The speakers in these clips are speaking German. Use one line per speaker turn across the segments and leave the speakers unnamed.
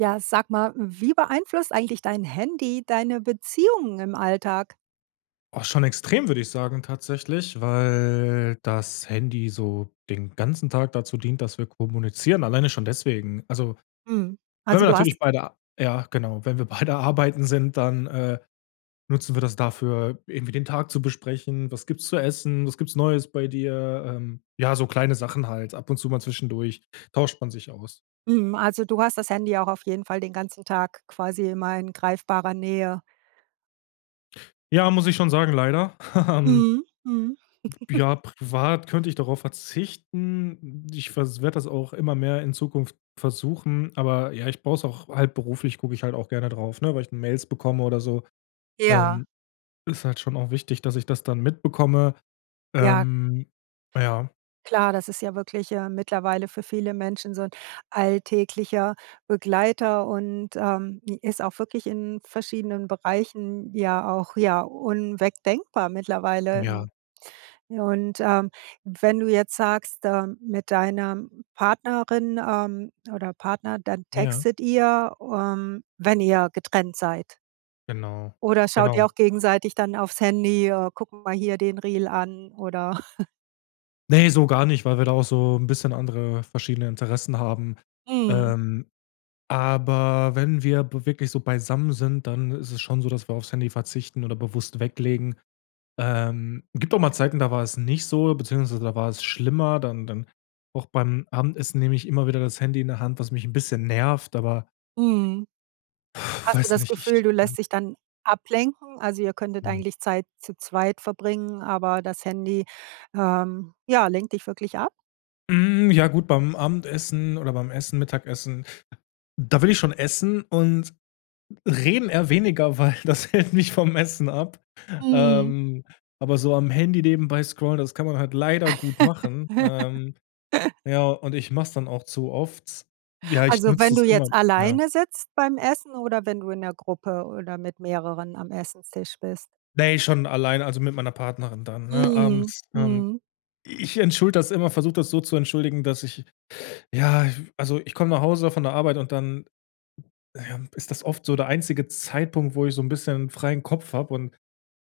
Ja, sag mal, wie beeinflusst eigentlich dein Handy deine Beziehungen im Alltag?
Ach, schon extrem, würde ich sagen tatsächlich, weil das Handy so den ganzen Tag dazu dient, dass wir kommunizieren, alleine schon deswegen. Also,
Mhm.
wenn
Also,
wir
du hast
natürlich beide ja genau, wenn wir beide arbeiten sind, dann, äh, nutzen wir das dafür, irgendwie den Tag zu besprechen: „Was gibt's zu essen? Was gibt's Neues bei dir?“ Ähm, ja, so kleine Sachen halt. Ab und zu mal zwischendurch tauscht man sich aus.
Mhm, also du hast das Handy auch auf jeden Fall den ganzen Tag quasi immer in greifbarer Nähe?
Ja, muss ich schon sagen, leider. Ähm
Mhm. Mhm.
Ja, privat könnte ich darauf verzichten. Ich vers werde das auch immer mehr in Zukunft versuchen, aber ja, ich brauche es auch halt beruflich gucke ich halt auch gerne drauf, ne, weil ich Mails bekomme oder so.
Ja.
Ähm, ist halt schon auch wichtig, dass ich das dann mitbekomme.
Ja.
Ähm, ja.
Klar, das ist ja wirklich, äh, mittlerweile für viele Menschen so 'n alltäglicher Begleiter und, ähm, ist auch wirklich in verschiedenen Bereichen ja auch, ja, unwegdenkbar mittlerweile.
Ja.
Ja, und, ähm, wenn du jetzt sagst, äh, mit deiner Partnerin, ähm, oder Partner, dann
Ja.
textet ihr, ähm, wenn ihr getrennt seid?
Genau.
Oder schaut ihr
Genau.
auch gegenseitig dann aufs Handy, äh: „Guck mal hier den Reel an“ oder?
Ne, so gar nicht, weil wir da auch so 'n bisschen andere verschiedene Interessen haben.
Mhm.
Ähm, aber wenn wir b wirklich so beisammen sind, dann ist es schon so, dass wir aufs Handy verzichten oder bewusst weglegen. Ähm, gibt auch mal Zeiten, da war es nicht so, beziehungsweise da war es schlimmer. Dann dann auch beim Abendessen nehme ich immer wieder das Handy in der Hand, was mich 'n bisschen nervt, aber
Mhm. Hast du
weiß
das
nicht,
Gefühl,
ich,
du
ähm
lässt dich dann ablenken, also ihr könntet
Hm.
eigentlich Zeit zu zweit verbringen, aber das Handy, ähm, ja, lenkt dich wirklich ab?
Hm, ja gut, beim Abendessen oder beim Essen, Mittagessen, da will ich schon essen und reden eher weniger, weil das hält mich vom Essen ab,
Mhm.
ähm, aber so am Handy nebenbei scrollen, das kann man halt leider gut machen, ähm, ja, und ich mach's dann auch zu oft. Ja, ich
Also wenn
nutze
du
es immer,
jetzt
ja.
alleine sitzt beim Essen oder wenn du in der Gruppe oder mit mehreren am Esstisch bist?
Ne, schon allein, also mit meiner Partnerin dann, ne?
Mhm.
Abends, ähm
Mhm.
ich entschuldige das immer, versuche das so zu entschuldigen, dass ich ja, v also ich komme nach Hause von der Arbeit und dann ja, ist das oft so der einzige Zeitpunkt, wo ich so 'n bisschen freien Kopf habe und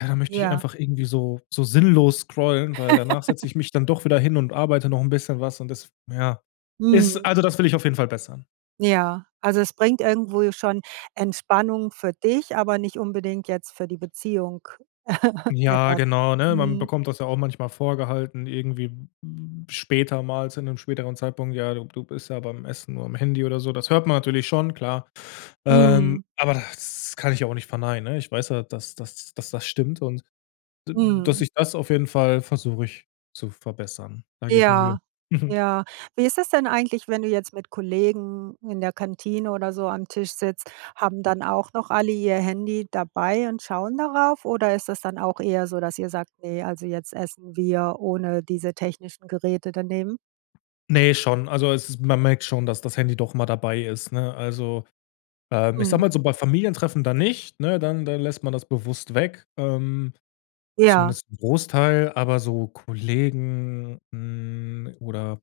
ja, da möchte ich
Ja.
einfach irgendwie so so sinnlos scrollen, weil danach setze ich mich dann doch wieder hin und arbeite noch 'n bisschen was und das ja, ist
Mhm.
also das will ich auf jeden Fall bessern.
Ja, also es bringt irgendwo schon Entspannung für dich, aber nicht unbedingt jetzt für die Beziehung
Ja,
etwas.
genau, ne, man
Mhm.
bekommt das ja auch manchmal vorgehalten, irgendwie, hm, später mal zu 'nem späteren Zeitpunkt: „Ja, du b du bist ja beim Essen nur am Handy.“ oder so. Das hört man natürlich schon, klar. Ähm,
Mhm.
aber das kann ich auch nicht verneinen, ne, ich weiß ja, dass dass dass das stimmt und d dass
Mhm.
ich das auf jeden Fall versuche ich zu verbessern. Da gebe ich mir Mühe.
Ja,
Mhm.
ja. Wie ist es denn eigentlich, wenn du jetzt mit Kollegen in der Kantine oder so am Tisch sitzt, haben dann auch noch alle ihr Handy dabei und schauen darauf, oder ist das dann auch eher so, dass ihr sagt: „Ne, also jetzt essen wir ohne diese technischen Geräte dann eben?"
Ne schon, also es man merkt schon, dass das Handy doch immer dabei ist, ne, also, ähm, ich sage
Mhm.
mal so, bei Familientreffen dann nicht, ne, dann dann lässt man das bewusst weg, ähm,
Ja.
zumindest 'n Großteil, aber so Kollegen, hm, oder,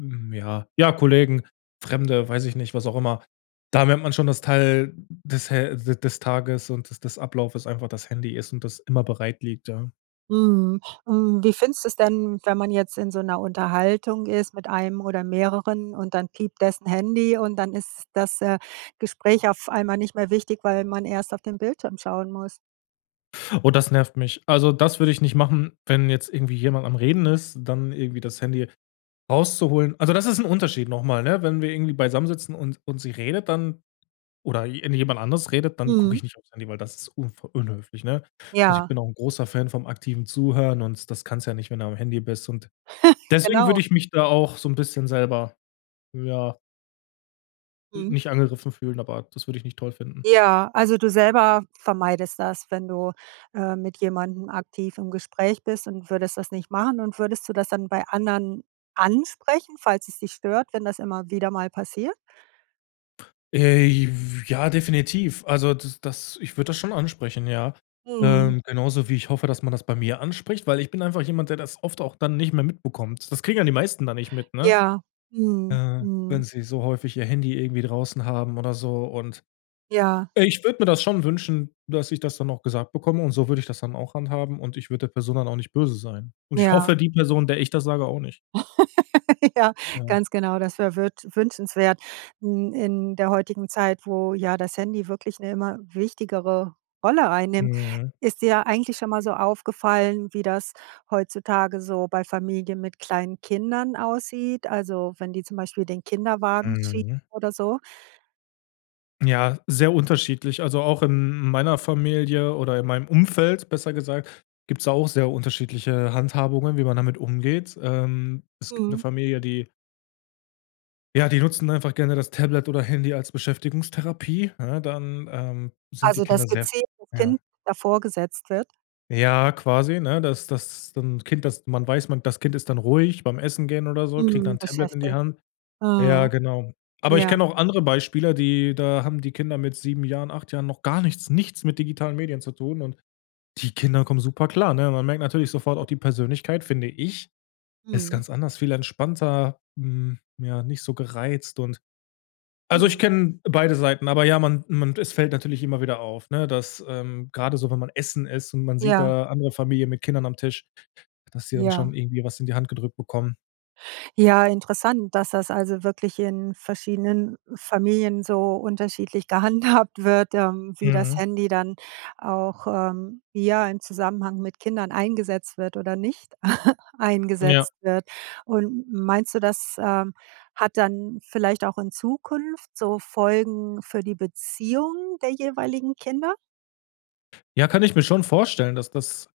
hm ja ja Kollegen, Fremde, weiß ich nicht, was auch immer, da merkt man schon das Teil des Hä d des Tages und des des Ablauf das einfach das Handy ist und das immer bereit liegt, ja.
Mhm. Hm, wie findest du es denn, wenn man jetzt in so 'ner Unterhaltung ist mit einem oder mehreren und dann piept dessen Handy und dann ist das, äh, Gespräch auf einmal nicht mehr wichtig, weil man erst auf den Bildschirm schauen muss?
Oh, das nervt mich. Also, das würde ich nicht machen, wenn jetzt irgendwie jemand am Reden ist, dann irgendwie das Handy rauszuholen. Also, das ist 'n Unterschied noch mal, ne? Wenn wir irgendwie beisammen sitzen und und sie redet dann oder je irgendjemand anders redet, dann gucke
Mhm.
ich nicht auf's Handy, weil das ist unfreu unhöflich, ne? Also, ich
Ja.
bin auch 'n großer Fan vom aktiven Zuhören, und das kannst du ja nicht, wenn du am Handy bist und deswegen würde
Genau.
ich mich da auch so 'n bisschen selber, ja
Mhm.
nicht angegriffen fühlen, aber das würde ich nicht toll finden.
Ja, also du selber vermeidest das, wenn du, äh, mit jemandem aktiv im Gespräch bist und würdest das nicht machen und würdest du das dann bei anderen ansprechen, falls es dich stört, wenn das immer wieder mal passiert?
Äh, j f ja, definitiv. Also das das ich würde das schon ansprechen, ja.
Mhm.
Ähm, genauso wie ich hoffe, dass man das bei mir anspricht, weil ich bin einfach jemand, der das oft auch dann nicht mehr mitbekommt. Das kriegen ja die meisten da nicht mit, ne?
Ja. Mhm.
Äh,
Mhm.
wenn sie so häufig ihr Handy irgendwie draußen haben oder so. Und,
Ja.
äh, ich würde mir das schon wünschen, dass ich das dann auch gesagt bekomme und so würde ich das dann auch handhaben, und ich würde der Person dann auch nicht böse sein. Und ich
Ja.
hoffe, die Person, der ich das sage, auch nicht.
Ja.
Ja.
Ganz genau, das wär würt wünschenswert. Hm, in der heutigen Zeit, wo ja das Handy wirklich 'ne immer wichtigere Rolle einnimmt,
Mhm.
ist dir eigentlich schon mal so aufgefallen, wie das heutzutage so bei Familie mit kleinen Kindern aussieht? Also wenn die zum Beispiel den Kinderwagen schieben
Mhm.
oder so?
Ja, sehr unterschiedlich. Also, auch in meiner Familie oder in meinem Umfeld, besser gesagt, gibt's da auch sehr unterschiedliche Handhabungen, wie man damit umgeht, ähm. Es gibt 'ne
Mhm.
Familie, die ja, die nutzen einfach gerne das Tablet oder Handy als Beschäftigungstherapie, ne, dann, ähm, sind die
Also
Kinder
das
sehr
gezielt 'n
ja.
Kind davorgesetzt wird?
Ja, quasi, ne, dass das dann Kind dass man weiß, man das Kind ist dann ruhig beim Essen gehen oder so, kriegt dann
Mhm,
'n Tablet in die
beschäftigt.
Hand. Ja,
Mhm.
genau. Aber ich
Ja.
kenne auch andere Beispiele, die da haben die Kinder mit 7 Jahren, 8 Jahren noch gar nichts, nichts mit digitalen Medien zu tun, und die Kinder kommen super klar, ne? Man merkt natürlich sofort auch die Persönlichkeit, finde ich. Es ist
Mhm.
ganz anders, viel entspannter, hm, ja, nicht so gereizt und also ich
Mhm.
kenne beide Seiten, aber ja, man man es fällt natürlich immer wieder auf, ne, dass, ähm, gerade so, wenn man essen ist und man sieht
Ja.
da andere Familien mit Kindern am Tisch, dass die dann
Ja.
schon irgendwie was in die Hand gedrückt bekommen.
Ja, interessant, dass das also wirklich in verschiedenen Familien so unterschiedlich gehandhabt wird, ähm, wie das
Mhm.
Handy dann auch, ähm, ja im Zusammenhang mit Kindern eingesetzt wird oder nicht
Ja.
eingesetzt wird. Und, meinst du, das, ähm, hat dann vielleicht auch in Zukunft so Folgen für die Beziehung der jeweiligen Kinder?
Ja, kann ich mir schon vorstellen, dass das,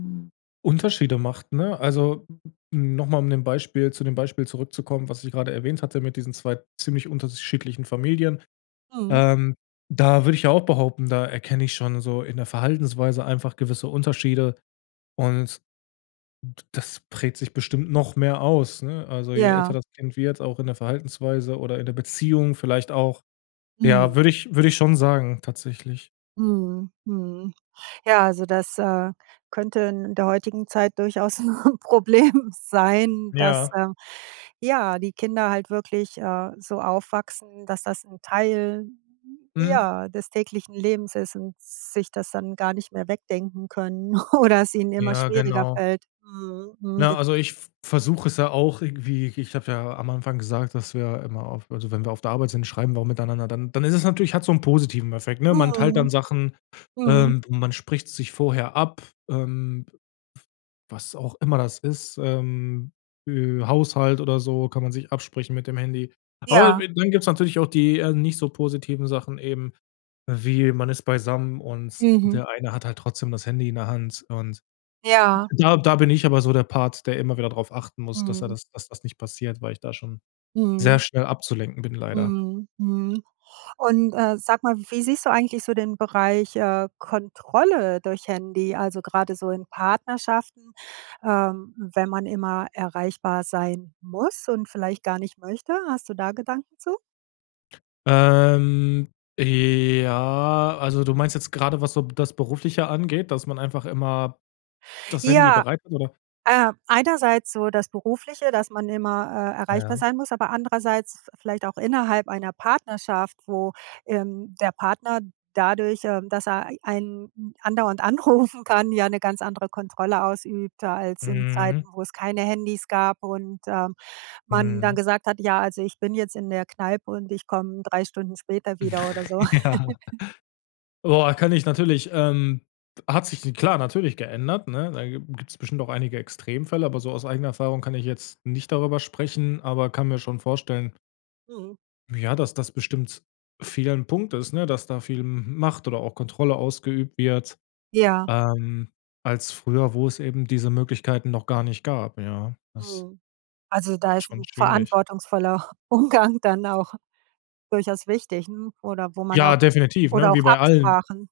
hm, Unterschiede macht, ne? Also, noch mal um dem Beispiel zu dem Beispiel zurückzukommen, was ich grade erwähnt hatte mit diesen 2 ziemlich unterschiedlichen Familien.
Mhm.
Ähm, da würde ich ja auch behaupten, da erkenne ich schon so in der Verhaltensweise einfach gewisse Unterschiede und d das prägt sich bestimmt noch mehr aus, ne? Also, je älter
Ja.
das Kind wird, auch in der Verhaltensweise oder in der Beziehung vielleicht auch. Ja,
Mhm.
würde ich würde ich schon sagen, tatsächlich.
Mhm, mhm. Ja, also das, äh, könnte in der heutigen Zeit durchaus 'n Problem sein, dass,
Ja.
ähm, ja, die Kinder halt wirklich, äh, so aufwachsen, dass das 'n Teil,
Mhm.
ja, des täglichen Lebens ist und sich das dann gar nicht mehr wegdenken können oder es ihnen immer
Ja,
schwieriger
genau.
fällt. Mhm, mhm.
Na, also ich v versuche es ja auch irgendwie ich habe ja am Anfang gesagt, dass wir immer auf also wenn wir auf der Arbeit sind, schreiben wir auch miteinander. Dann dann ist es natürlich hat so 'n positiven Effekt, ne? Man teilt dann
Mhm.
Sachen,
Mhm.
ähm, man spricht sich vorher ab, ähm, was auch immer das ist, ähm, äh, Haushalt oder so kann man sich absprechen mit dem Handy. Aber
Ja.
dann gibt's natürlich auch die eher nicht so positiven Sachen eben, wie, man ist beisammen und
Mhm.
der eine hat halt trotzdem das Handy in der Hand und
Ja.
da da bin ich aber so der Part, der immer wieder drauf achten muss, dass er
Mhm.
das dass das nicht passiert, weil ich da schon sehr
Mhm.
schnell abzulenken bin, leider.
Mhm, mhm. Und, äh, sag mal, wie siehst du eigentlich so den Bereich, äh, Kontrolle durch Handy, also gerade so in Partnerschaften, ähm, wenn man immer erreichbar sein muss und vielleicht gar nicht möchte? Hast du da Gedanken zu?
Ähm, j ja, also, du meinst jetzt grade, was so das Berufliche angeht, dass man einfach immer das Handy
Ja,
bereit ist oder?
äh, einerseits so das Berufliche, dass man immer, äh, erreichbar
Ja.
sein muss, aber andererseits vi vielleicht auch innerhalb einer Partnerschaft, wo, ähm, der Partner dadurch, ähm, dass er e einen a andauernd anrufen kann, ja 'ne ganz andere Kontrolle ausübt als in
Mhm.
Zeiten, wo es keine Handys gab und, ähm, man dann
Mhm.
gesagt hat: „Ja, also ich bin jetzt in der Kneipe und ich komme 3 Stunden später wieder“ oder so.
Ja. Boah, kann ich natürlich, ähm, hat sich d klar, natürlich geändert, ne? Da gi gibt's bestimmt auch einige Extremfälle, aber so aus eigener Erfahrung kann ich jetzt nicht darüber sprechen, aber kann mir schon vorstellen
Mhm.
ja, dass das bestimmt vielen 'n Punkt ist, ne, dass da viel M Macht oder auch Kontrolle ausgeübt wird,
Ja.
ähm, als früher, wo es eben diese Möglichkeiten noch gar nicht gab, ja. Das
Mhm. Also da
ist
ist
schon
'n
schwierig.
verantwortungsvoller U Umgang dann auch durchaus wichtig 'n oder wo man auch
Ja, definitiv,
oder
ne, wie
auch
bei allen.
Absprachen.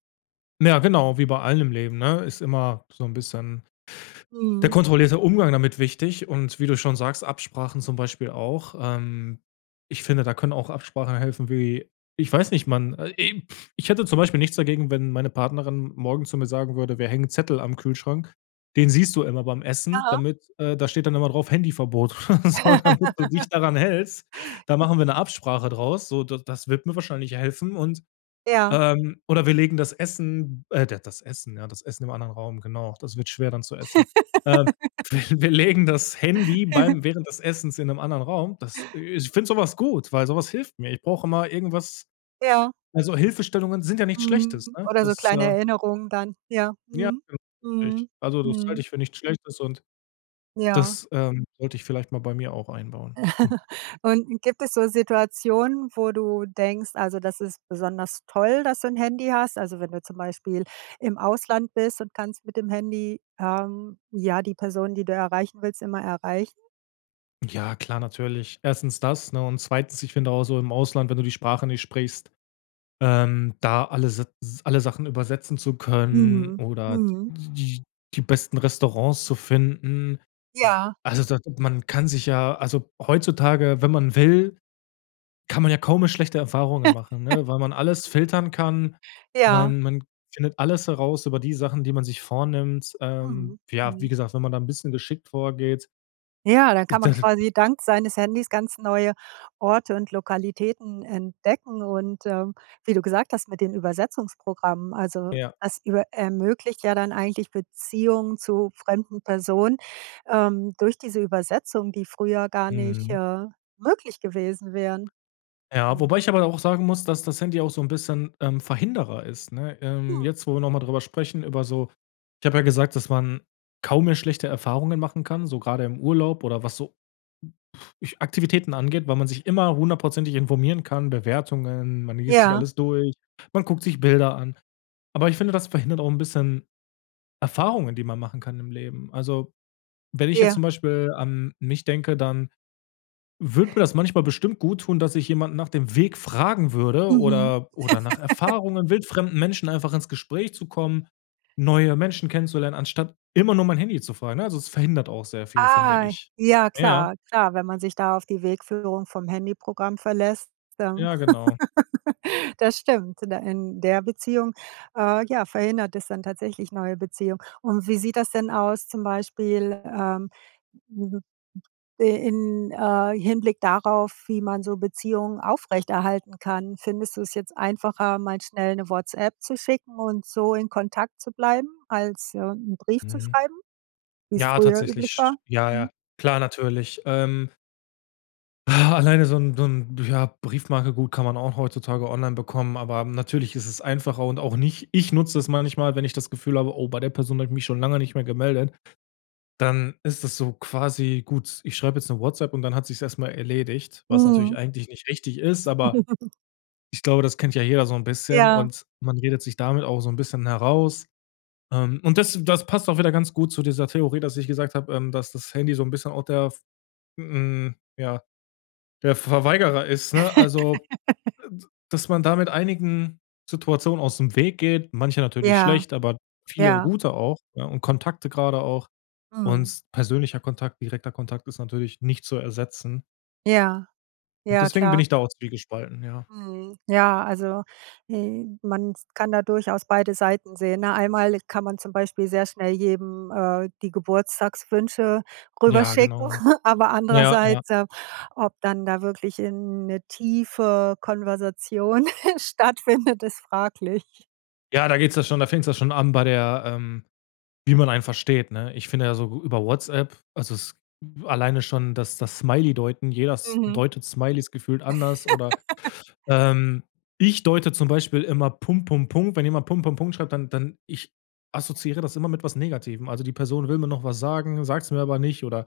Ja, genau, wie bei allem im Leben, ne, ist immer so 'n bisschen der
Mhm.
kontrollierte Umgang damit wichtig, und wie du schon sagst, Absprachen zum Beispiel auch. Ähm, ich finde, da können auch Absprachen helfen wie ich weiß nicht, man äh, ich hätte zum Beispiel nichts dagegen, wenn meine Partnerin morgen zu mir sagen würde: „Wir hängen Zettel am Kühlschrank. Den siehst du immer beim Essen,
Aha.
damit, äh da steht dann immer drauf Handyverbot, oder so damit du dich daran hältst. Da machen wir 'ne Absprache draus.“ So, d das wird mir wahrscheinlich helfen und
Ja.
ähm, oder wir legen das Essen, äh, d das Essen ja, das Essen im anderen Raum. Genau, das wird schwer dann zu essen. Ähm. Wi wir legen das Handy, beim während des Essens in 'nem anderen Raum. Das, äh ich finde so was gut, weil so was hilft mir. Ich brauche immer irgendwas
Ja.
also, Hilfestellungen sind ja nichts Schlechtes,
Mhm.
ne?
Oder so
Das,
kleine
äh
Erinnerungen dann, ja,
Ja,
mhm.
genau, richtig.
Mhm,
Also, das halte
mhm.
ich für nichts Schlechtes und
Ja.
das, ähm, sollte ich vielleicht mal bei mir auch einbauen. Hm.
Und gibt es so Situationen, wo du denkst, also, das ist besonders toll, dass du 'n Handy hast? Also wenn du zum Beispiel im Ausland bist und kannst mit dem Handy, ähm, ja die Person, die du erreichen willst, immer erreichen?
Ja klar, natürlich. 1. das, ne, und 2., ich finde auch so im Ausland, wenn du die Sprache nicht sprichst, ähm, da alle s s alle Sachen übersetzen zu können
Mhm.
oder d
Mhm.
die die besten Restaurants zu finden,
Ja.
also da man kann sich ja also heutzutage, wenn man will, kann man ja kaum mehr schlechte Erfahrungen machen, ne, weil man alles filtern kann.
Ja.
Man man findet alles heraus über die Sachen, die man sich vornimmt. Ähm,
Mhm.
ja, wie
Mhm.
gesagt, wenn man da 'n bisschen geschickt vorgeht
Ja, dann kann man
[unintelligible]
quasi dank seines Handys ganz neue Orte und Lokalitäten entdecken und, ähm, wie du gesagt hast mit den Übersetzungsprogrammen, also
Ja.
das über ermöglicht ja dann eigentlich Beziehungen zu fremden Personen, ähm, durch diese Übersetzungen, die früher gar nicht,
Mhm.
äh, möglich gewesen wären.
Ja,
Mhm.
wobei ich aber da auch sagen muss, dass das Handy auch so 'n bisschen, ähm, Verhinderer ist, ne? Ähm,
Hm.
jetzt, wo wir noch mal drüber sprechen, über so ich habe ja gesagt, dass man kaum mehr schlechte Erfahrungen machen kann, so grade im Urlaub oder was so Aktivitäten angeht, weil man sich immer 100 % informieren kann, Bewertungen, man liest sich
Ja.
alles durch, man guckt sich Bilder an. Aber ich finde, das verhindert auch 'n bisschen Erfahrungen, die man machen kann im Leben. Also, wenn ich jetzt
Ja.
zum Beispiel an mich denke, dann würde mir das manchmal bestimmt gut tun, dass ich jemanden nach dem Weg fragen würde
Mhm.
oder oder nach Erfahrungen, wildfremden Menschen einfach ins Gespräch zu kommen, neue Menschen kennenzulernen anstatt immer nur mein Handy zu fragen, ne, also es verhindert auch sehr viel finde
Ah.
ich.
Ja
Ja.
klar, klar, wenn man sich da auf die Wegführung vom Handyprogramm verlässt, dann
Ja, genau.
das stimmt in d in der Beziehung, äh, ja, verhindert es dann tatsächlich neue Beziehungen. Und wie sieht das denn aus zum Beispiel, ähm, i in, äh, Hinblick darauf, wie man so Beziehungen aufrechterhalten kann? Findest du es jetzt einfacher, mal schnell 'ne WhatsApp zu schicken und so in Kontakt zu bleiben als, ja, 'n Brief zu
Mhm.
schreiben, wie's
Ja,
früher üblich war?
tatsächlich. Ja,
Mhm.
ja. Klar, natürlich. Ähm Alleine so 'n so 'n ja, Briefmarke, gut kann man auch heutzutage online bekommen. Aber natürlich ist es einfacher und auch nicht ich nutze es manchmal, wenn ich das Gefühl habe, oh, bei der Person habe ich mich schon lange nicht mehr gemeldet, dann ist das so quasi, gut, ich schreibe jetzt ´ne WhatsApp und dann hat sich's erst mal erledigt, was natürlich
Mhm.
eigentlich nicht richtig ist, aber ich glaube, das kennt ja jeder so 'n bisschen
Ja.
und man redet sich damit auch so 'n bisschen heraus, ähm, und das das passt auch wieder ganz gut zu dieser Theorie, dass ich gesagt habe, ähm, dass das Handy so 'n bisschen auch der, hm, ja der Verweigerer ist, ne? Also, äh, dass man da mit einigen Situationen ausm Weg geht, manche natürlich
Ja,
schlecht, aber viele
ja.
gute auch, ja und Kontakte gerade auch
Mhm.
und persönlicher Kontakt, direkter Kontakt ist natürlich nicht zu ersetzen.
Ja,
Und
ja
deswegen bin
klar.
ich da auch zwiegespalten, ja.
Mhm. Ja, also, äh, man kann da durchaus beide Seiten sehen, ne? Einmalig kann man zum Beispiel sehr schnell jedem, äh, die Geburtstagswünsche
Ja
rüberschicken,
genau,
aber
ja ja.
andererseits, ähm, ob dann da wirklich, äh, 'ne tiefe Konversation stattfindet, ist fraglich.
Ja, da geht's ja schon da fängt's ja schon an bei der, ähm, wie man einen versteht, ne? Ich finde ja so über WhatsApp also es alleine schon das das Smiley deuten, jeder S
Mhm.
deutet Smileys gefühlt anders oder, ähm, ich deute zum Beispiel immer „Punkt Punkt Punkt“ wenn jemand „Punkt Punkt Punkt“ schreibt, dann dann ich assoziiere das immer mit was Negativem. Also, die Person will mir noch was sagen, sagt's mir aber nicht oder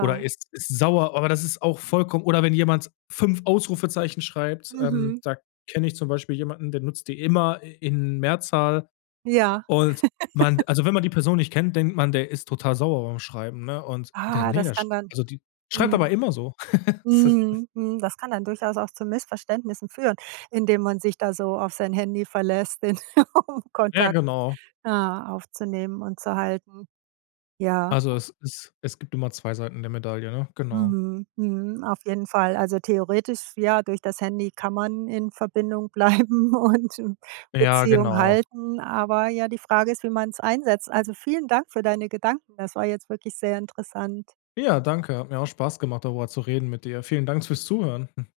oder ist ist sauer. Aber das ist auch vollkommen oder wenn jemand 5 Ausrufezeichen schreibt, ähm,
Mhm.
da kenne ich zum Beispiel jemanden, der nutzt die immer i in Mehrzahl.
Ja.
Und man also wenn man die Person nicht kennt, denkt man, der ist total sauer beim Schreiben, ne? Und der
Ah.
ne,
Das
der sch
kann dann
also, die schreibt aber
mhm,
immer so. S
mhm, mhm, das kann dann durchaus auch zu Missverständnissen führen, indem man sich da so auf sein Handy verlässt, den
Ja,
Kontakt,
genau.
ja, aufzunehmen und zu halten. Ja.
Also es es es gibt immer 2 Seiten der Medaille, ne? Genau.
Mhm, mhm. Auf jeden Fall, also theoretisch, ja, durch das Handy kann man in Verbindung bleiben und
Ja
Beziehung
genau.
halten, aber ja, die Frage ist, wie man's einsetzt. Also vielen Dank für deine Gedanken. Das war jetzt wirklich sehr interessant.
Ja, danke. Hat mir auch Spaß gemacht darüber zu reden mit dir. Vielen Dank fürs Zuhören.